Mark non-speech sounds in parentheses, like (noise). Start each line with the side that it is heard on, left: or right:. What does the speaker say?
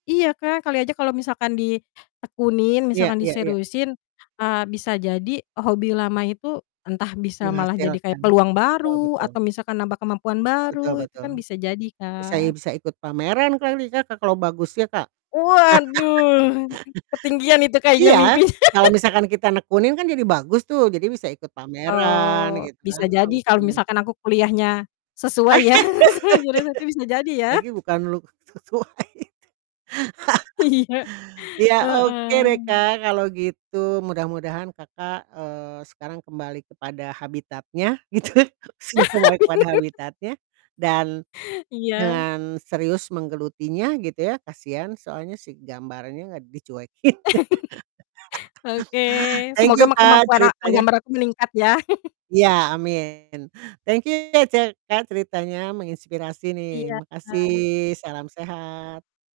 left: Iya, Kak, kali aja kalau misalkan ditekunin,
right: Iya
left: misalkan
right: iya iya.
left: diseriusin, eee, bisa jadi e hobi lama itu entah bisa malah jadi kayak
right: Menghasilkan.
left: peluang
right: Betul
left: baru
right: betul
left: atau
right: betul.
left: misalkan nambah kemampuan
right: Betul
left: baru itu
right: betul,
left: kan
right: hmm
left: bisa jadi,
right: bisa i
left: Kak.
right: bisa ikut pameran kali, Kak, ka kalau bagus ya, Kak?
left: Waduh! (chuckles) Ketinggian itu
right: (laughs)
left: kayaknya
right: Iya!
left: mimpinya.
right: Kalau misalkan
left: (laughs)
right: kita nekunin kan jadi bagus tuh, jadi bisa ikut pameran
left: Oh,
right: gitu kan
left: bisa jadi, kalau
right: heeh.
left: misalkan aku kuliahnya sesuai ya, sesuai jurusan, itu bisa
right: (laughs)
left: jadi ya?
right: Lagi bukan luk sesuai.
left: Iya,
right: (laughs) Iya, oke deh,
left: heeh.
right: Kak, kalau gitu, mudah-mudahan Kakak, eee, sekarang kembali kepada habitatnya, gitu, sudah kembali
left: (laughs)
right: kepada
left: Bener.
right: habitatnya dan
left: Iya.
right: dengan serius menggelutinya, gitu ya, kasihan soalnya si gambarannya gak dicuekin.
left: (laughs) Oke,
right: (laughs) Thank
left: semoga
right: you,
left: mek
right: Kak,
left: kemampuan ak
right: ceritanya.
left: menggambar aku meningkat ya. (chuckles)
right: Ya, amin, thank you ya, cer Kak, ceritanya menginspirasi nih,
left: Iya, Kak
right: makasih, salam sehat.